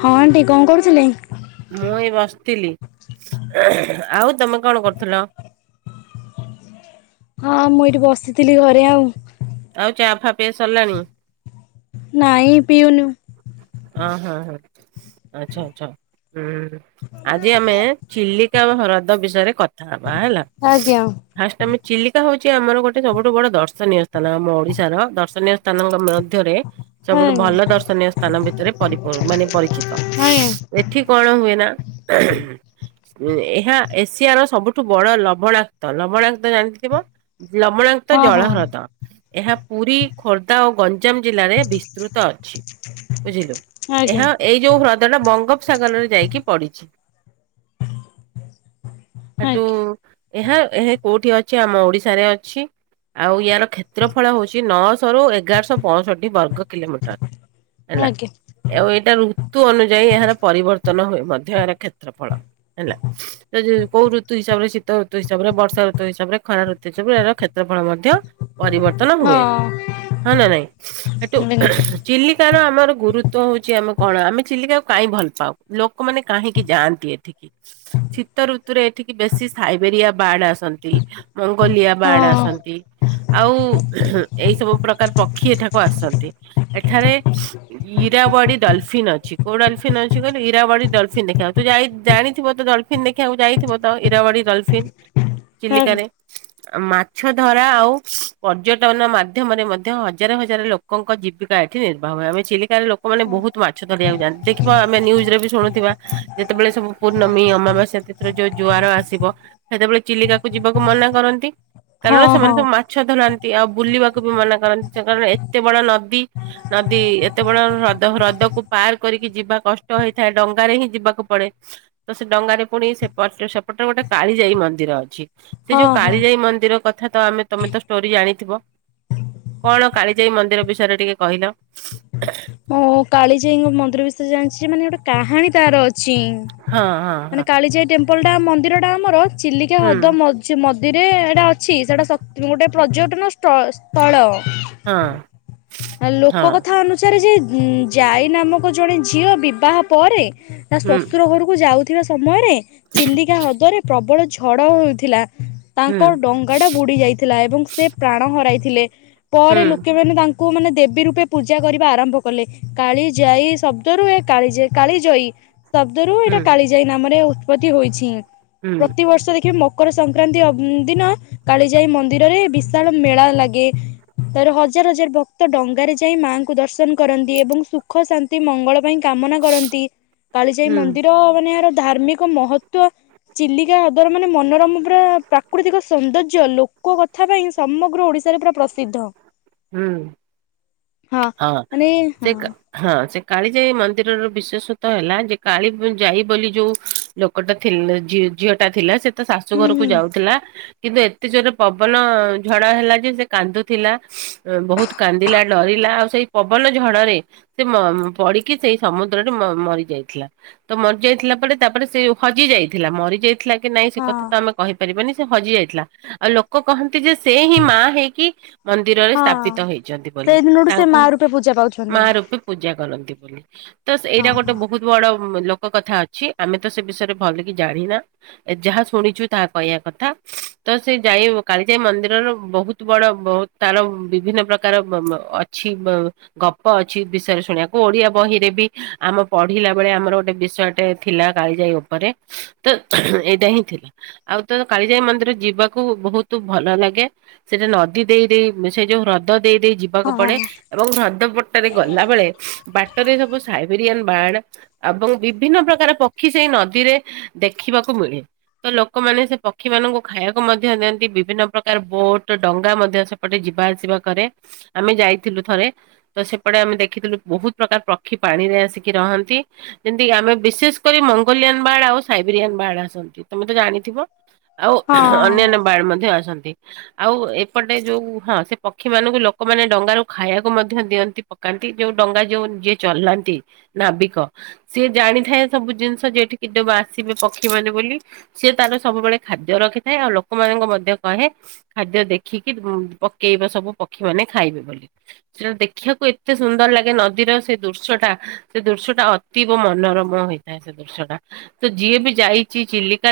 ହଁ ଆଣ୍ଟି କଣ କରୁଥିଲେ? ମୁଁ ଏଇ ବସଥିଲି। ଆଉ ତମେ କଣ କରୁଥୁଲ? ହଁ ମୁଁ ଏଇଠି ବସିଥିଲି ଘରେ ଆଉ। ଆଉ ଚାଆ ଫା ପିଆ ସରିଲାଣି? ନାଇଁ ପିଉନୁ। ଅହ ହଁ ଆଚ୍ଛା ଆଚ୍ଛା ହୁଁ। ଆଜି ଆମେ ଚିଲିକା ବ ହ୍ରଦ ବିଷୟରେ କ କଥା ହବା ହେଲା ଆଜ୍ଞା ଫାର୍ଷ୍ଟ ଆମେ ଚିଲିକା ହଉ ଛି ଆମର ଗୋଟେ ସବୁଠୁ ବଡ ଦର୍ଶନୀୟ ସ୍ଥାନ ଆମ ଓଡିଶାର ଦର୍ଶନୀୟ ସ୍ଥାନ କୁ ଆମ ମଧ୍ୟରେ ହଁ ସବୁଠୁ ଭଲ ଦର୍ଶନୀୟ ସ୍ଥା ଭିତରେ ପରିପ ମାନେ ପରିଚିତ ଆଜ୍ଞା ଏଠି କଣ ହୁଏ ନା। ଉଁ ଏହା ଏସିଆର ସବୁଠୁ ବଡ ଲବଣାକ୍ତ ଲବଣାକ୍ତ ଜାଣିଥିବ? ଲବଣାକ୍ତ ହଁ ଜଳ ହଁ ହ୍ରଦ ଏହା ପୁରୀ, ଖୋର୍ଦ୍ଧା ଓ ଗ ଗଞ୍ଜାମ ଜିଲ୍ଲାରେ ବିସ୍ତୃତ ଅଛି। ବୁଝିଲୁ ଆଜ୍ଞା ଏହା ଏଇ ଯୋଉ ହ୍ରଦ ଟା ବଙ୍ଗୋପସାଗରରେ ଯାଇକି ପଡିଛି। ସେଠୁ ଆଜ୍ଞା ଏହା ଏହା କୋଉଠି ଅଛି ଆମ ଓଡିଶାରେ ଅଛି। ଆଉ ୟାର କ୍ଷେତ୍ରଫଳ ହଉଛି ନଅଶହ ରୁ ଏଗାରଶହ ପଂଷଠି ବର୍ଗ କିଲୋମିଟର। ହେଲା ଆଜ୍ଞା ଆଉ ଏଇଟା ଋତୁ ଅନୁଯାୟୀ ଏହାର ପରିବର ତ ନ ହୁଏ ମଧ୍ୟ ଏହାର କ୍ଷେତ୍ର ଫଳ ହେଲା ଏ ଯୋଉ କୋଉ ଋତୁ ହିସାବରେ ଶୀତ ଋତୁ ହିସାବରେ ବର୍ଷା ଋତୁ ହିସାବରେ ଖରା ଋତୁ ହିସାବ ଏହାର କ୍ଷେତ୍ରଫଳ ମଧ୍ୟ। ପରିବର୍ତ୍ତନ ହଁ ହୁଏ ହଁ ନା ନାଇଁ ଏଠୁ ଚିଲିକାର ଆମର ଗୁରୁତ୍ୱ ହଉଛି ଆମ କଣ ଆମେ ଚିଲିକାକୁ କାହିଁ ଭଲ ପାଉ ଲୋକମାନେ କାହିଁକି ଯାଆନ୍ତି ଏଠିକି? ଶୀତ ଋତୁରେ ଏଠିକି ବେଶୀ ସାଇବେରିଆ ବାର୍ଡ ଆସନ୍ତି। ମଙ୍ଗୋଲିଆ ବାର୍ଡ ଆସନ୍ତି। ଆଉ ଏଇ ସବୁ ପ୍ରକାର ପକ୍ଷୀ ଏଠାକୁ ଆସନ୍ତି ଏଠାରେ। ଇ-ଇରାବାଡି ଡଲଫିନ୍ ଅଛି କୋଉ ଡଲଫିନ୍ ଅଛି କହିଲୁ ଇରାବାଡି ଡଲଫନ୍ ଦେଖିବାକୁ ତୁ ଯାଇ ଜାଣିଥିବ ତ ଡଲଫିନ ଦେଖିବାକୁ ଯାଇଥିବ ତ ଇରାବାଡି ଡଲଫିନ୍ ହଁ ଚିଲିକାରେ। ଆ ମାଛ ଧରା ଆଉ ପର୍ଯ୍ୟଟନ ମାଧ୍ୟମରେ ମଧ୍ୟ ହଜାର ହଜାର ଲୋକଙ୍କ ଜୀବିକା ଏଠି ନିର୍ବାହ ହୁଏ ଆମେ ଚିଲିକାରେ ଲୋକମାନେ ବହୁତ ମାଛ ଧରିବାକୁ ଜାଆ ଦେଖିବ ଆମେ ନ୍ୟୁଜ ରେ ବି ଶୁଣୁଥିବା ଯେତେବେଳେ ସବୁ ପୂର୍ଣ୍ଣମୀ ଅମାବାସ୍ୟା ତିଥିରେ ଯୋଉ ଜୁଆର ଆସିବ। ସେତେବେଳେ ଚିଲିକାକୁ ଯିବାକୁ ମନା କରନ୍ତି କାରଣ ହଁ ସେମାନେ ସବୁ ହଁ ମାଛ ଧରା ତି ଆଉ ବୁଲିବାକୁ ବି ମନା କରନ୍ତି କାରଣ ଏତେ ବଡ ନଦୀ ନଦୀ ଏ ଯେତେବେଳେ ହ୍ରଦ ହ୍ରଦକୁ ପାର କରିକି ଯିବା କଷ୍ଟ ହେଇଥାଏ ଡଙ୍ଗାରେ ହିଁ ଯିବାକୁ ପଡେ ତ ସେ ଡ ଡଙ୍ଗାରେ ପୁଣି ସେପଟେ ସେପଟେ ଗୋଟେ କାଳିଜାଇ ମନ୍ଦିର ଅଛି ସେ ଯୋଉ ହଁ ହଁ କାଳିଜାଇ ମନ୍ଦିର କଥା ତ ଆମେ ତମେ ତ ଷ୍ଟୋରି ଜାଣିଥିବ। କଣ କାଳିଜାଇ ମନ୍ଦିର ବିଷୟରେ ଟିକେ କହିଲ? ମୁଁ କାଳିଜାଇଙ୍କ ମନ୍ଦିର ବିଷୟରେ ଜାଣିଛି ମାନେ ଗୋଟେ କାହାଣୀ ତାର ଅ- ଚି ହଁ ହଁ ମାନେ ହଁ କାଳିଜାଇ ଟେମ୍ପଲ ଟା ମନ୍ଦିର ଟା ଆମର ଚିଲିକା ହୁଁ ହ୍ରଦ ମଝି ମ ନଦୀରେ ଏଇଟା ଅଛି ସେଟା ଶକ୍ତି ଗୋଟେ ପର୍ଯ୍ୟଟନ ସ୍ଥ ସ୍ଥଳ। ହଁ। ଆ ଲୋକ ହଁ କଥା ଅନୁସାରେ ଯେ ଉଁ ଯାଇ ନାମକ ଜଣେ ଝିଅ ବିବାହ ପରେ। ତା ହୁଁ ଶ୍ୱଶୁର ଘରକୁ ଯାଉଥିବା ସମୟରେ ଚିଲିକା ହ୍ରଦରେ ପ୍ରବଳ ଝଡ ହେଉଥିଲା। ହୁଁ ତାଙ୍କ ଡଙ୍ଗା ଟା ବୁଡି ଯାଇଥିଲା ଏବଂ ସେ ପ୍ରାଣ ହରାଇଥିଲେ। ପରେ ଲୋକେମାନେ ତା ଙ୍କୁ ମାନେ ଦେବୀ ରୂପେ ପୂଜା କରିବା ଆରମ୍ଭ କଲେ କାଳି ଯାଇ ଶବ୍ଦରୁ ଏହା କାଲିଯାଇ କାଳିଜଇ। ଶବ୍ଦ ରୁ ହୁଁ ହୁଁ ଏଇଟା କାଳିଜାଇ ନାମରେ ଉତ୍ପତ୍ତି ହୋଇଛି ହୁଁ ପ୍ରତିିବର୍ଷ ଦେଖିବେ ମୋ ମକର ସଂକ୍ରାନ୍ତି ଅବ ଉଁ ଦିନ କାଳିଜାଇ ମନ୍ଦିରରେ ବିଶାଳ ମେଳା ଲାଗେ ତାପରେ ହଜାର ହଜାର ଭକ୍ତ ଡଙ୍ଗାରେ ଯାଇ ମାଆଙ୍କୁ ଦର୍ଶନ କରନ୍ତି ଏବଂ ସୁଖ ଶାନ୍ତି ମଙ୍ଗଳ ପାଇଁ କାମନା କରନ୍ତି କାଳିଜାଇ ହୁଁ ମନ୍ଦିର ମାନେ ଏହାର ଧାର୍ମିକ ମହତ୍ୱ। ଚିଲିକା ହ୍ରଦର ମାନେ ମନୋରମ ପୁରା ପ୍ରାକୃତିକ ସୌନ୍ଦର୍ଯ୍ୟ ଲୋକ କଥା ପାଇଁ ସମଗ୍ର ଓଡି ଶା ରେ ପୁରା ପ୍ରସିଦ୍ଧ। ହୁଁ। ହଁ ମାନେ ହଁ ସେ କ ହଁ ସେ କାଳିଜାଇ ମନ୍ଦିରର ବିଶେଷତ୍ୱ ହେଲା ଯେ କାଳି ବ ଯାଇ ବୋଲି ଯୋଉ ଲୋକଟା ଥିଲ ଝି ଝିଅ ଟା ଥିଲା ସେ ତା ଶାଶୁ ହୁଁ ଘରକୁ ହୁଁ ଯାଉଥିଲା। କିନ୍ତୁ ଏତେ ଜୋରରେ ପବନ ଝଡ ହେଲା ଯେ ସେ କାନ୍ଦୁଥିଲା ଅଁ ବହୁତ କାନ୍ଦିଲା ଡରିଲା ଆଉ ସେଇ ପବନ ଝଡରେ ସେ ମ ପଡିକି ସେଇ ସମୁଦ୍ରରେ ମ ମରି ଯାଇଥିଲା ତ ମରିଯା ଥିଲା ପରେ, ତାପରେ ସେ ହଜି ଯାଇଥିଲା, ମରି ଯାଇଥିଲା କି ନାଇଁ ସେ କଥା ହଁ ତ ଆମେ କହିପାରିବନି, ସେ ହଜି ଯାଇଥିଲା, ଆଉ ଲୋକ କହନ୍ତି ଯେ- ସେ ହିଁ ମା ହେଇକି ମନ୍ଦିରରେ ହଁ ସ୍ଥାପିତ ହେଇଛନ୍ତି ବୋଲି। ସେଇ ଦିନଠୁ ସେ ମା ତାଙ୍କୁ ରୂପେ ପୂଜା ପାଉଛନ୍ତି। ମା ରୂପୀ ପୂଜା କରନ୍ତି ବୋଲି, ତ ହଁ ସେଇଟା ଗୋଟେ ହଁ ବହୁତ ବଡ ଲୋକ କଥା ଅଛି ଆମେ ତ ସେ ବିଷୟରେ ଭଲ କିି ଜାଣିନା, ଯାହା ଶୁଣିଛୁ ତାହା କହିବା କଥା। ତ ସେ ଯାଇ କାଳିଜାଇ ମନ୍ଦିରର ବହୁତ ବଡ, ବହୁତ ତାର ବିଭିନ୍ନ ପ୍ରକାର ଅଛି, ଗପ ଅଛି, ବିଷୟରେ ଶୁଣିବାକୁ, ଓଡିଆ ବହିରେ ବି ଆମ ପଢିଲା ବେଳେ ଆମର ଗୋଟେ ବିଷୟଟି ଥିଲା କାଳିଜାଇ ଉପରେ, ତ ଏଇଟା ହିଁ ଥିଲା, ଆଉ ତ କାଳିଜାଇ ମନ୍ଦିର ଜି ଯିବାକୁ ବହୁତ ଭଲ ଲାଗେ, ସେଟା ନଦୀ ଦେଇ ଦେଇ ସେ ଯୋଉ ହ୍ରଦ ଦେଇ ଦେଇ ଯିବାକୁ ହଁ ପଡେ ଏବଂ ହ୍ରଦପଟରେ ଗଲା ବେଳେ ବାଟରେ ସବୁ ସାଇବେରିଆନ୍ ବାଣ ଏବଂ ବିଭିନ୍ନ ପ୍ରକାର ପକ୍ଷୀ ସେଇ ନଦୀରେ ଦେଖିବାକୁ ମିଳେ। ତ ଲୋକମାନେ ସେ ପକ୍ଷୀ ମାନଙ୍କୁ ଖାଇବାକୁ ମଧ୍ୟ ଦିଅନ୍ତି, ବିଭିନ୍ନ ପ୍ରକାର ବୋଟ ଡଙ୍ଗା ମଧ୍ୟ ସେପଟେ ଯିବା ଆସିବା କରେ, ଆମେ ଯାଇ ଥିଲୁ ଥରେ, ତ ସେପଟେ ଆମେ ଦେଖିଥିଲୁ ବହୁତ ପ୍ରକାର ପକ୍ଷୀ ପାଣିରେ ଆସିକି ରହନ୍ତି, ଯେମିତି ଆମେ ବିଶେଷ କରି ମଙ୍ଗୋଲିଆନ୍ ବାହାଡ ଆଉ ସାଇବେରିଆନ୍ ବାହାଡ ଆସନ୍ତି ତମେ ତ ଜାଣିଥିବ? ଆଉ ହଁ ଅନ୍ୟାନ୍ୟ ବାଡ ମଧ୍ୟ ଆସନ୍ତି। ଆଉ ଏପଟେ ଯୋଉ, ହଁ -ସେ ପକ୍ଷୀ ମାନଙ୍କୁ ଲୋକମାନେ ଡଙ୍ଗା ରୁ ଖାଇବାକୁ ମଧ୍ୟ ଦିଅନ୍ତି, ପକାନ୍ତି, ଯୋଉ ଡଙ୍ଗା ଯୋଉ ଯିଏ ଚଲାନ୍ତି ନାବିକ ସିଏ ଆଣିଥାଏ ସବୁ ଜିନିଷ ଯେ - ଏଠିକି ଆସିବେ ପକ୍ଷୀ ମାନେ ବୋଲି, ସେତାର ସବୁବେଳେ ଖାଦ୍ୟ ରଖିଥାଏ ଆଉ ଲୋକମାନଙ୍କୁ ମଧ୍ୟ କହେ, ଖାଦ୍ୟ ଦେଖିକି ପକେଇବ ସବୁ ପକ୍ଷୀମାନେ ଖାଇବେ ବୋଲି। ସେଟା ଦେଖିବାକୁ ଏତେ ସୁନ୍ଦର ଲାଗେ ନଦୀର ସେ ଦୃଶ୍ୟ ଟା, ସେ ଦୃଶ୍ୟ ଟା ଅତୀବ ମନ ରମ ହେଇଥାଏ ସେ ଦୂର୍ଷ୍ୟଟା, ତ ଯିଏ ବି ଯାଇଛି ଚିଲିକା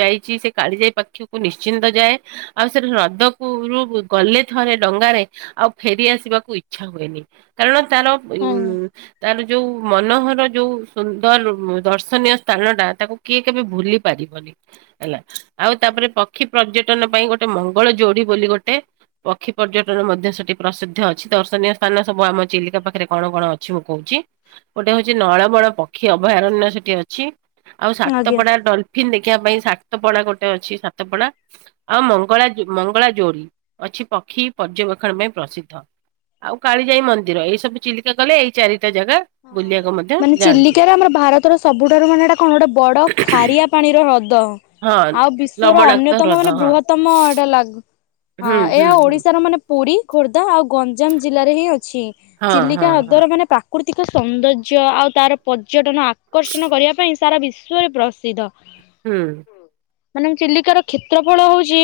ଯାଇଛି, ସେ କାଳି ଯାଇ ପାଖ କ୍ଷକୁ ନିଶ୍ଚିନ୍ତ ଯାଏ, ଆଉ ସେଠା ହ୍ରଦକୁ ର ଗଲେ ଥରେ ଡଙ୍ଗାରେ ଆଉ ଫେରି ଆସିବାକୁ ଇଚ୍ଛା ହୁଏନି, କାରଣ- ତାର ଆଜ୍ଞା ଉ ଯୋଉ ମନୋହର, ଯୋଉ ସୁନ୍ଦର ଦର୍ଶନୀୟ ସ୍ଥାନ ଟା, ତାକୁ କିଏ କେବେ ଭୁଲି ପାରିବନି। ହେଲା ଆଉ ତାପରେ ପକ୍ଷୀ ପର୍ଯ୍ୟଟନ ପାଇଁ ଗୋଟେ ମଙ୍ଗଳ ଯୋଡି ବୋଲି ଗୋଟେ ପକ୍ଷୀ ପର୍ଯ୍ୟଟନ ମଧ୍ୟ ସେଠି ପ୍ରସିଦ୍ଧ ଅଛି, ଦର୍ଶନୀୟ ସ୍ଥାନ ସବୁ ଆମ ଚିଲିକା ପାଖରେ କଣ କଣ ଅଛି ମୁଁ କହୁଛି? ଗୋଟେ ହଉଛି ନଳବ ପକ୍ଷୀ ଅଭୟାରଣ୍ୟ ସେଠି ଅଛି, ଆଉ ଆଜ୍ଞା। ସାତପଡା ଡଲଫିନ୍ ଦେଖ ପରଖା ପାଇଁ ସାତ ପଡା ଗୋଟେ ଅଛି, ସାତ ପଡା, ଆଉ ମଙ୍ଗଳା, ମଙ୍ଗଳା ଯୋଡି ଅଛି। ପକ୍ଷୀ ପର୍ଯ୍ୟବେକ୍ଷଣ ପାଇଁ ପ୍ରସିଦ୍ଧ, ଆଉ କାଳିଜାଇ ମନ୍ଦିର, ଏଇ ସବୁ ଚିଲିକା ଗଲେ ଏଇ ଚାରି ମାନେ ଚିଲିକା ର ଆମର ଭାରତର ସବୁଠାରୁ ମାନେ ଏଟା କଣ ଗୋଟେ ବଡ ଖାରିଆ ପାଣିର ହ୍ର ଦ ହଁ ଆଉ ବିଶ୍ଵର ଲବଣାକ୍ତ ଅନ୍ୟତମ ହ୍ରଦ ମାନେ ହଁ ବୃହତମ ଏଇଟା ଲାଗୁ ହଁ, ହୁଁ ହୁଁ ଏହା ହୁଁ ଓଡିଶାର ମାନେ ପୁରୀ ଖୋର୍ଦ୍ଧା ଆଉ ଗଞ୍ଜାମ ଜିଲ୍ଲାରେ ହିଁ ଅଛି ହଁ ଚିଲିକା ହଁ ହଁ ହ୍ରଦର ମାନେ ପା ଆତିକ ସୌନ୍ଦର୍ଯ୍ୟ ଆଉ ତାର ପର୍ଯ୍ୟଟନ ଆକର୍ଷଣ କରିବା ପାଇଁ ସାରା ବିଶ୍ଵରେ ପ୍ରସିଦ୍ଧ। ହୁଁ। ମାନେ ଚିଲିକାର କ୍ଷେତ୍ର ଫଳ ହଉଛି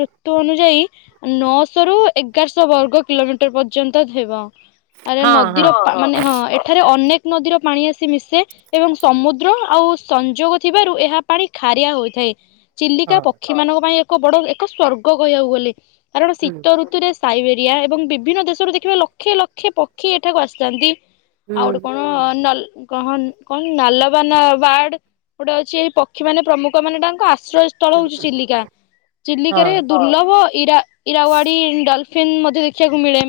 ଋତୁ ଅନୁଯାୟୀ ନଅଶ ରୁ ଏଗାରଶ୍ ଶ ବର୍ଗ କିଲୋମିଟର ପର୍ଯ୍ୟନ୍ତ ହେବ, ଆରେ ନଦୀର ହଁ ପା ମାନେ ହଁ ଏଠାରେ ଅନେକ ନଦୀର ପାଣି ଆସି ମିଶେ ଏବଂ ସମୁଦ୍ର ଆଉ ସଂଯୋଗ ଥିବାରୁ ଏହା ପାଣି ଖାର ରିଆ ହୋଇଥାଏ। ଚିଲିକା ହଁ ପକ୍ଷୀ ମାନଙ୍କ ପାଇଁ ଏକ ବଡ ଏକ ସ୍ଵର୍ଗ କହିବାକୁ ଗଲେ, କାରଣ ହୁଁ -ଶୀତ ଋତୁରେ ସାଇବେ ଦିଆ ଏବଂ ବିଭିନ୍ନ ଦେଶରୁ ଦେଖିବେ ଲକ୍ଷେ ଲକ୍ଷେ ପକ୍ଷୀ ଏଠାକୁ ଆସିଥାନ୍ତି। ହୁଁ ଆଉଡେ କଣ ହୁଁ ନଲ କହନ କନ୍ ନାଲବାନ ବାର୍ଡ ଗୋଟେ ଅଛି, ଏଇ ପକ୍ଷୀ ମାନେ ପ୍ରମୁଖ, ମାନେ ତାଙ୍କ ଆସ ଶ୍ରୟ ସ୍ଥଳ ହୁଁ ହଉଚ ଚିଲିକା। ହଁ ଚିଲିକାରେ ଦୁର୍ଲଭ ଇରା ଇରାୱାଡି ଡଲ୍ ଫିନ୍ ମଧ୍ୟ ଦେଖିବାକୁ ମିଳେ।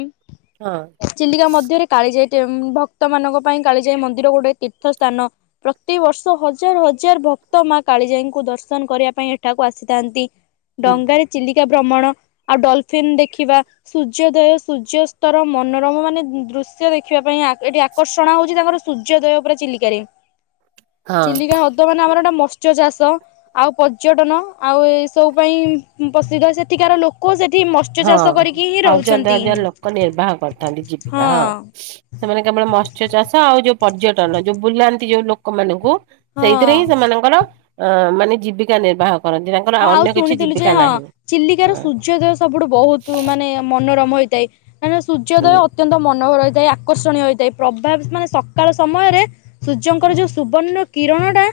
ହଁ ଚିଲିକା ମଧ୍ୟରେ କାଳି ଯାଇଟେ ଭକ୍ କ୍ତ ମାନଙ୍କ ପାଇଁ କାଳି ଯାଏ ମନ୍ଦିର ଗୋଟେ ତୀର୍ଥ ସ୍ଥାନ, ପ୍ରତିିବର୍ଷ ହଜାର ହଜାର ଭକ୍ତ ମା କା ଳିଯାଇଙ୍କୁ ଦର୍ଶନ କରିବା ପାଇଁ ଏଠାକୁ ଆସିଥାନ୍ତି। ହୁଁ ଡଙ୍ଗାରେ ଚିଲିକା ଭ୍ରମଣ ଆଉ ଡଲଫିନ୍ ଦେଖିବା, ସୂର୍ଯ୍ୟଦୟ ସୂର୍ଯ୍ୟସ୍ତର ମନୋରମ ମାନେ ଦୃଶ୍ ଶ୍ୟ ଦେଖିବା ପାଇଁ ଆକ୍ ଏଠି ଆକ୍ କର୍ଷଣା ହଉଛି ତାଙ୍କର ସୂର୍ଯ୍ୟୋଦୟ ପୁରା ଚିଲିକାରେ, ହଁ ଚିଲିକା ହ୍ରଦ ମାନେ ଆମର ଗୋଟେ ମ ସ୍ୟ ଚାଷ ଆଉ ପର୍ଯ୍ୟଟନ ଆଉ ଏସବୁ ପାଇଁ ପ୍ରସିଦ୍ଧ ସେଠିକାର ଲୋକ ସେଠ ହଁ ହଜାର ଦିଇ ହଜାର ଲୋକ ନିର୍ବାହ କରିଥାନ୍ତି ଜୀବିକା ହଁ ସେମାନେ କେବଳ ମଶ୍ ମାସ୍ୟ ଚାଷ ଆଉ ଯୋଉ ପର୍ଯ୍ୟଟନ ଯୋଉ ବୁଲାନ୍ତି ଯୋଉ ଲୋକମାନଙ୍କୁ ସେଇଥିରେ ହିଁ ହଁ। ସେମାନଙ୍କର ଅ ମାନେ ଜୀବିକା ନିର୍ବାହକ ହଁ ଆଉ ଶୁଣିଥିଲୁ ଯେ ହଁ ଚିଲିକାର ହଁ ସୂର୍ଯ୍ୟଦୟ ସ ସବୁଠୁ ବହୁତ ମାନେ ମନୋରମ ହୋଇଥାଏ ମାନେ ସୂର୍ଯ୍ୟଦୟ ହୁଁ ଅତ୍ୟନ୍ତ ମନୋହର ହୋଇ ସେ ଆକର୍ଷଣୀୟ ହୋଇଥାଏ ପ୍ରଭାତ ମାନେ ସକାଳ ସମୟରେ ସୂର୍ଯ୍ୟଙ୍କର ଯୋଉ ସୁବର୍ଣ୍ଣ କିରଣଟା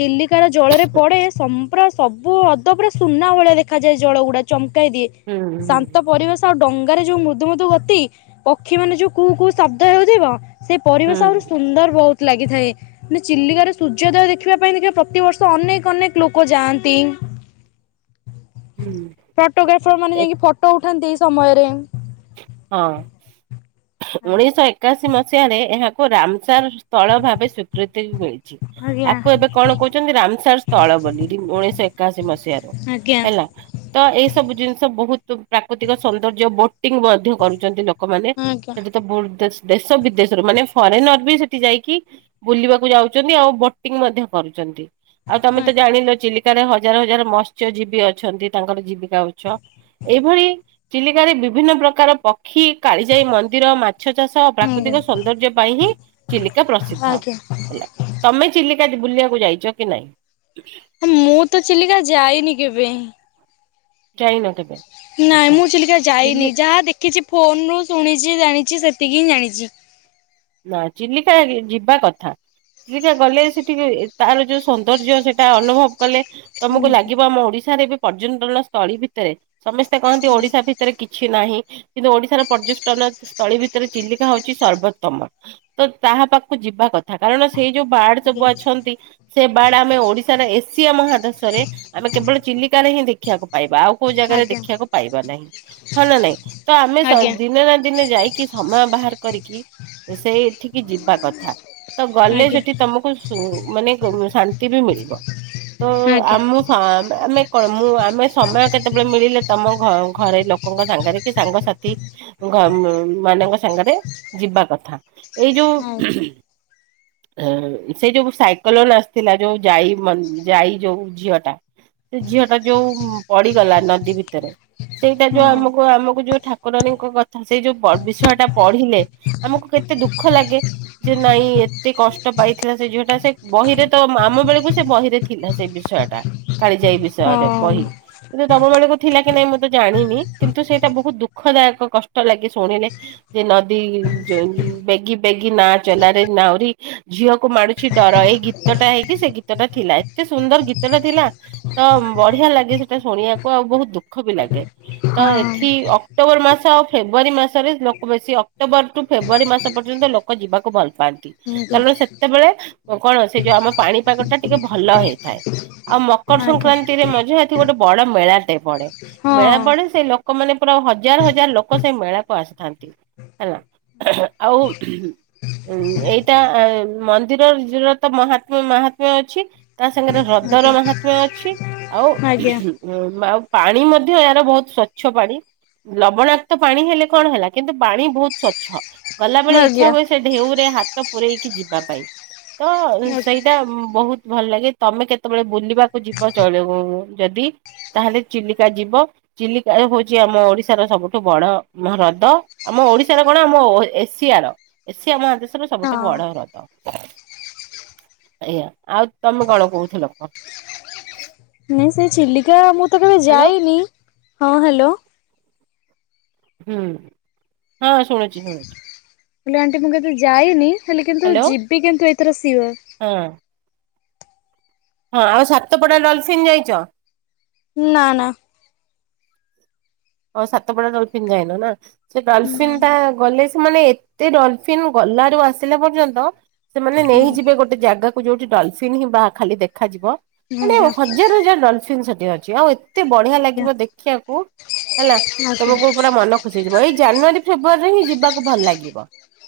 ଚିଲିକାର ଜଳରେ ପଡ଼େ ସମ୍ପ୍ର ସବ ପୁ ଅଦ ପୁରା ସୁନା ଭଳିଆ ଦେଖାଯାଏ ଜଳ ଗୁଡା ଚମକାଇ ଦିଏ ହୁଁ ହୁଁ ଶାନ୍ତ ପରିବେଶ ଆଉ ଡ଼ ଗାରେ ଯୁ ମୁଦୁମୁଦୁ ଗତି ପକ୍ଷୀ ମାନେ ଯୋଉ କୁଉ କୁଉ ଶବ୍ଦ ହେଉଥିବ ସେ ପରିବେଶ ଆହୁରି ହୁଁ। ସୁନ୍ଦର ବହୁତ ଲାଗିଥାଏ ମନ ଚିଲିକାରେ ସୂର୍ଯ୍ୟୋଦୟ ଦେଖିବା ପାଇଁ ଦେଖିବେ ପ୍ରତିବର୍ଷ ଅନେକ ଅନେକ ଲୋକ ଯାଆନ୍ତି। ହୁଁ ଫଟୋଗ୍ରାଫର ମାନେ ଏ ଯାଇକି ଫଟୋ ଉଠାନ୍ତି ଏଇ ସମୟରେ। ହଁ ଉଣେଇଶହ ଏକାଶି ମସିହା ରେ ଏହାକୁ ରାମଚାର ସ୍ଥଳ ଭାବେ ସ୍ଵୀକୃତି ମିଳିଛି ଆଜ୍ଞା ଆଜ୍ଞା। ଆକୁ ଏବେ କଣ କହୁଛନ୍ତି ରାମସାର ସ୍ଥଳ ବୋଲି ରିମ୍ ଉଣେଇଶହ ଏ ଏକାଶୀ ମସିହାରୁ ହେଲା ତ ଏଇ ସବୁ ଜିନିଷ ବହୁତ ପ୍ରାକୃତିକ ସୌନ୍ଦର୍ଯ୍ୟ ବୋଟିଂ ମଧ୍ୟ କରୁଛନ୍ତି ଲୋକମାନେ ଆଜ୍ଞା ଆଜ୍ଞା ସେଠି ତ ବୋର୍ ତେଜ ଦେଶ ବିଦେଶରୁ ମାନେ ଫରେନର ବି ସେଠି ଯାଇକି ବୁଲିବାକୁ ଯାଉଛନ୍ତି ଆଉ ବୋଟିଂ ମଧ୍ୟ କରୁଛନ୍ତି। ଆଉ ତମେ ତ ଜାଣିଲ ଚିଲିକାରେ ହଜାର ହଜାର ମତ୍ସ୍ୟଜୀବୀ ଅଛନ୍ତି ତାଙ୍କର ଜୀବିକା ଯାଉଛ ଏଇଭଳି ଚିଲିକାରେ ବିଭିନ୍ନ ପ୍ରକାର ପକ୍ଷ୍ କ୍ଷୀ କାଳି ଯାଇ ମନ୍ଦିର ମାଛ ଚାଷ ପ୍ରାକୃତିକ ସୌନ୍ଦର୍ଯ୍ୟ ପାଇଁ ହିଁ ଚିଲିକା ପ୍ରସିଦ୍ଧ। ଆଜ୍ଞା ଆଜ୍ଞା। ହେଲା ତମେ ଚିଲିକା ବୁଲିବାକୁ ଯାଇଛ କି ନାଇଁ? ମୁଁ ତ ଚିଲିକା ଯାଇନି କେବେ? ଯାଇନ କେବେ? ନାଇଁ ଆଚ୍ଛା ମୁଁ ଚିଲିକା ଯାଇନି ଚିଲି ଯାହା ଦେଖିଛି ଫୋନ ରୁ ଶୁଣିଛି ଜାଣି କଛିି ସେତିକି ହିଁ ଜାଣିଛି। ନା ଚିଲିକା ଯିବା କଥା। ଚିଲିକା ଗଲେ ସେଠିକି ତାର ଯୋଉ ସୌନ୍ଦର୍ଯ୍ୟ ସେଟା ଅନୁଭବ କଲେ ତମକୁ ହୁଁ ଲାଗିବ ଆମ ଓଡିଶାରେ ଏବେ ପର୍ଯ୍ୟଟନି ସ୍ଥଳୀ ଭିତରେ, ସମସ୍ତେ କହନ୍ତି ଓଡିଶା ଭିତରେ କି କିଛି ନାହିଁ କିନ୍ତୁ ଓଡିଶାର ପର୍ଯ୍ୟସ୍ଟନ ସ୍ଥଳୀ ଭିତରେ ଚିଲିକା ହଉଛି ସର୍ବୋତ୍ତମ। ତ ତାହା ପାଖକୁ ଯିବା କଥା କାରଣ ସେଇ ଯୋଉ ବାର୍ଡ ସବୁ ଆଜ୍ଞା ଅଛନ୍ତି ସେ ବାର୍ଡ ଆମେ ଓଡିଶାର ଏସିଆ ମହାଦେଶରେ ଆମେ କେବଳ ଚି ଚିଲିକାରେ ହିଁ ଦେଖିବାକୁ ପାଇବା, ଆଉ କୋଉ ଜାଗାରେ ଆଜ୍ଞା ଦେଖିବାକୁ ପାଇବା ନାହିଁ। ହଁ ନା ନାଇଁ ତ ଆମେ ସ ଆଜ୍ଞା ଦିନେ ନା ଦିନେ ଯାଇକି ସମୟ ବା ବାହାର କରିକି ସେଇଠିକି ଯିବା କଥା, ତ ଗଲେ ଆଜ୍ଞା ସେଠି ତମକୁ ସୁ ମାନେ କୁ ଶାନ୍ତି ବି ମିଳିବ ତ ଆଜ୍ଞା। ଆମ ଆମେ କଣ ମୁଁ ଆମେ ସମୟ କେତେବେଳେ ମିଳିଲେ ତମ ଘ ଘରେ ଲୋକଙ୍କ ସାଙ୍ଗରେ କି ସାଙ୍ଗସାଥି ଘ ମାନଙ୍କ ସାଙ୍ଗରେ ଯିବା କଥା। ଏଇ ଯୋଉ ହଁ ଖୁନ ଇଁ ସେ ଯୋଉ ସାଇକଲୋନ ଆସିଥିଲା ଯୋଉ ଯାଇ ମନ୍ ଯାଇ ଯୋଉ ଝିଅ ଟା। ସେ ଝିଅ ଟା ଯୋଉ ପଡିଗଲା ନଦୀ ଭିତରେ, ସେଇଟା ଯୋଉ ହଁ ଆମକୁ ଆମକୁ ଯୋଉ ଠାକୁର ଠାକୁରାଣୀ ଙ୍କ ଗତି ସେଇ ଯୋଉ ବିଷୟ ଟା ପଢିଲେ ଆମକୁ କେତେ ଏତେ ଦୁଃଖ ଲାଗେ ଯେ ନାଇଁ ଏତେ କଷ୍ଟ ପାଇଥିଲା। ସେ ଝିଅଟା ସେ ବହିରେ ତ ଆମ ବେଳକୁ ସେ ବହିରେ ଥିଲା ସେଇ ବିଷୟ ଟା କାଳିଜାଇ ବିଷୟରେ ବହି ହଁ କିନ୍ତୁ ତମ ବେଳକୁ ଥିଲା କି ନାଇଁ ମୁଁ ତ ଜାଣିନି କିନ୍ତୁ, ସେଇଟା ବହୁତ୍ ଦୁଃଖଦାୟକ କଷ୍ଟ ଲାଗେ ଶୁଣିଲେ। ସେ ନଦୀ ଉ ଯୋଉ ବେଗି ବେଗି ନାଁ ଚଲାରେ ନାଉରି ଝିଅକୁ ମାଡୁଛି ଡର। ଏଇ ଗୀତ ଟା ହେଇକି ସେ ଗୀତ ଟା ଥି ଥିଲା, ଏତେ ସୁନ୍ଦର ଗୀତଟା ଥିଲା ତ ବଢିଆ ଲାଗେ ସେଟା ଶୁଣିବାକୁ ଆଉ ବହୁତ୍ ଦୁଃଖ ବି ଲାଗେ। ତ ଏଠି ଆଜ୍ଞା। ଅକ୍ଟୋବର ମାସ ଆଉ ଫେବୁଆରୀ ମାସରେ ଲୋକ ବେଶୀ ଅକ୍ଟୋବର ଟୁ ଫେବୁଆରୀ ମାସ ପର୍ଯ୍ୟନ୍ତ ଲୋକ ଯିବାକୁ ଭଲ ପାଆନ୍ତି, କାରଣ ସେତେବେଳେ କଣ ସେ ଯୋଉ ଆମ ପାଣିପାଗ ଟା ଟିକେ ଭଲ ହେଇଥାଏ। ଆଉ ମକର ଆଜ୍ଞା ସଂକ୍ରାନ୍ତିରେ ମଝିରେ ଏଠି ଗୋଟେ ବଡ ମେଳାଟେ ପଡେ। ହଁ ମେଳା ପଡେ ସେ ଲୋ ଲୋକ ମାନେ ପୁରା ହଜାର ହଜାର ଲୋକ ସେଇ ମେଳାକୁ ଆସିଥାନ୍ତି। ହେଲା ଆଉ ଉଁ ଏଇଟା ଆ ମନ୍ଦିରର [unintelligible] ମହାତ୍ମ୍ୟ ମହାତ୍ମ୍ୟ ଅଛି। ତା ସାଙ୍ଗରେ ହ୍ରଦର ଆଜ୍ଞା ଆଜ୍ଞା ମାହାତ୍ମ୍ୟ ଅଛି ଆଉ ଆଜ୍ଞା [unintelligible] ପାଣି ମଧ୍ୟ ଏହାର ବହୁତ ସ୍ଵଚ୍ଛ ପାଣି। ଲବଣାକ୍ତ ପାଣି ହେଲେ କଣ ହେଲା, କିନ୍ତୁ ପାଣି ବହୁତ ସ୍ଵଚ୍ଛ। ଗଲା ବେଳେ ଇଚ୍ଛା ହୁଏ, ସେ ଢେଉ ରେ ହାତ ପୂରେଇକି ଯିବା ପାଇଁ। ତ ଆଜ୍ଞା ସେଇଟା ବହୁତ୍ ଭଲ ଲାଗେ ତମେ କେତେବେଳେ ବୁଲିବାକୁ ଯିବ ଜଣେଇବ ମୁ ଯଦି ତାହେଲେ ଚିଲିକା ଯିବ। ଚିଲିକାରେ ହୋଇଛି ଆମ ଓଡିଶାର ସବୁଠୁ ବଡ ହ୍ରଦ। ଆମ ଓଡିଶାର କଣ ଆମ ଓ ଏ ଏସିଆର, ଏସିଆ ମହାଦେଶର ସବୁଠୁ ହଁ। ବଡ ହ୍ରଦ। ଆଜ୍ଞା, ଆଉ ତମେ କଣ କହୁଥିଲ କୁହ? ନାଇଁ ସେ ଚିଲିକା ମୁଁ ତ କେବେ ହ୍ୟାଲୋ ଯାଇନି ହଁ ହାଲୋ ହୁଁ, ହଁ ଶୁଣୁଛି ଶୁଣୁଛି। ହେଲେ ଆଣ୍ଟି ମୁଁ କେବେ ଯାଇନି, ହେଲେ କିନ୍ତୁ ହ୍ୟାଲୋ ଯିବି କିନ୍ତୁ ଏଥର ସିଓର୍। ହଁ ହଁ ଆଉ ସାତପଡା ଡଲଫିନ୍ ଯାଇଛ? ନା ନା। ହଁ ସାତପଡା ଡଲଫିନ୍ ଯାଇନ ନା, ସେ ଡାଲସିଂ ହୁଁ ଟା ଗଲେ ମାନେ ଏତେ ଡଲଫିିନ୍ ଗଲା ରୁ ଆସିଲା ପର୍ଯ୍ୟନ୍ତ ସେମାନେ ଆଜ୍ଞା ନେଇଯିବେ ଗୋଟେ ଜାଗା ଯୋଉଠି ଡଲଫିନ୍ ବା ଖାଲି ଦେଖାଯିବ ମାନେ ଏ ହଜାର ହଜାର ଡଲଫିିନ୍ ସେଠି ଅଛି ଆଉ ଏ ଏତେ ବଢିଆ ଆଜ୍ଞା ଲାଗିବ ଦେଖିଆକୁ ହେଲା ଆଜ୍ଞା ତମକୁ ପୁରା ମନ ଖୁସି ହେଇଯିବ, ଏଇ ଜାନୁଆରୀ ଫେବୃୟରୀରେ ହିଁ ଯିବାକୁ ଭଲ ଲାଗିବ।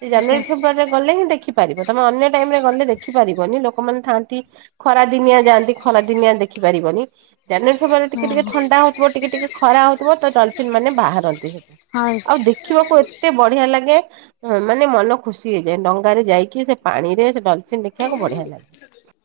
ସେ ଆଜ୍ଞା ଜାନୁଆରୀ ଫେବୃୟାରୀରେ ଗଲେ ହିଁ ଦେଖି ପାରିବ, ତମେ ଅନ୍ୟ ଟାଇମ ରେ ଗଲେ ଦେଖିପାରିବନି। ଲୋକମାନେ ଥାଆନ୍ତି ଖରା ଦିନିଆ ଯାଆନ୍ତି ଖରା ଦିନିଆ ଦେଖି ପାରିବନି, ଜାନୁଆରୀ ଫେବୃଆରୀରେ ଟିକେ ହଁ ଟିକେ ହଁ। ଥଣ୍ଡା ହଉଥିବ, ଟିକେ ଟିକେ ଖରା ହଉ ତ ଡଲଫିନ୍ ମାନେ ବାହାରନ୍ତି ସେଠୁ ହଁ। ଆଉ ଦେଖିବାକୁ ଏତେ ବଢିଆ ଲାଗେ। ମାନେ ମନ ଖୁସି ହେଇଯାଏ ଡଙ୍ଗାରେ ଯାଇକି ସେ ପାଣି ରେ ଡଲଫିନ୍ ଦେଖିବାକୁ ବଢ଼ିଆ ଲାଗେ।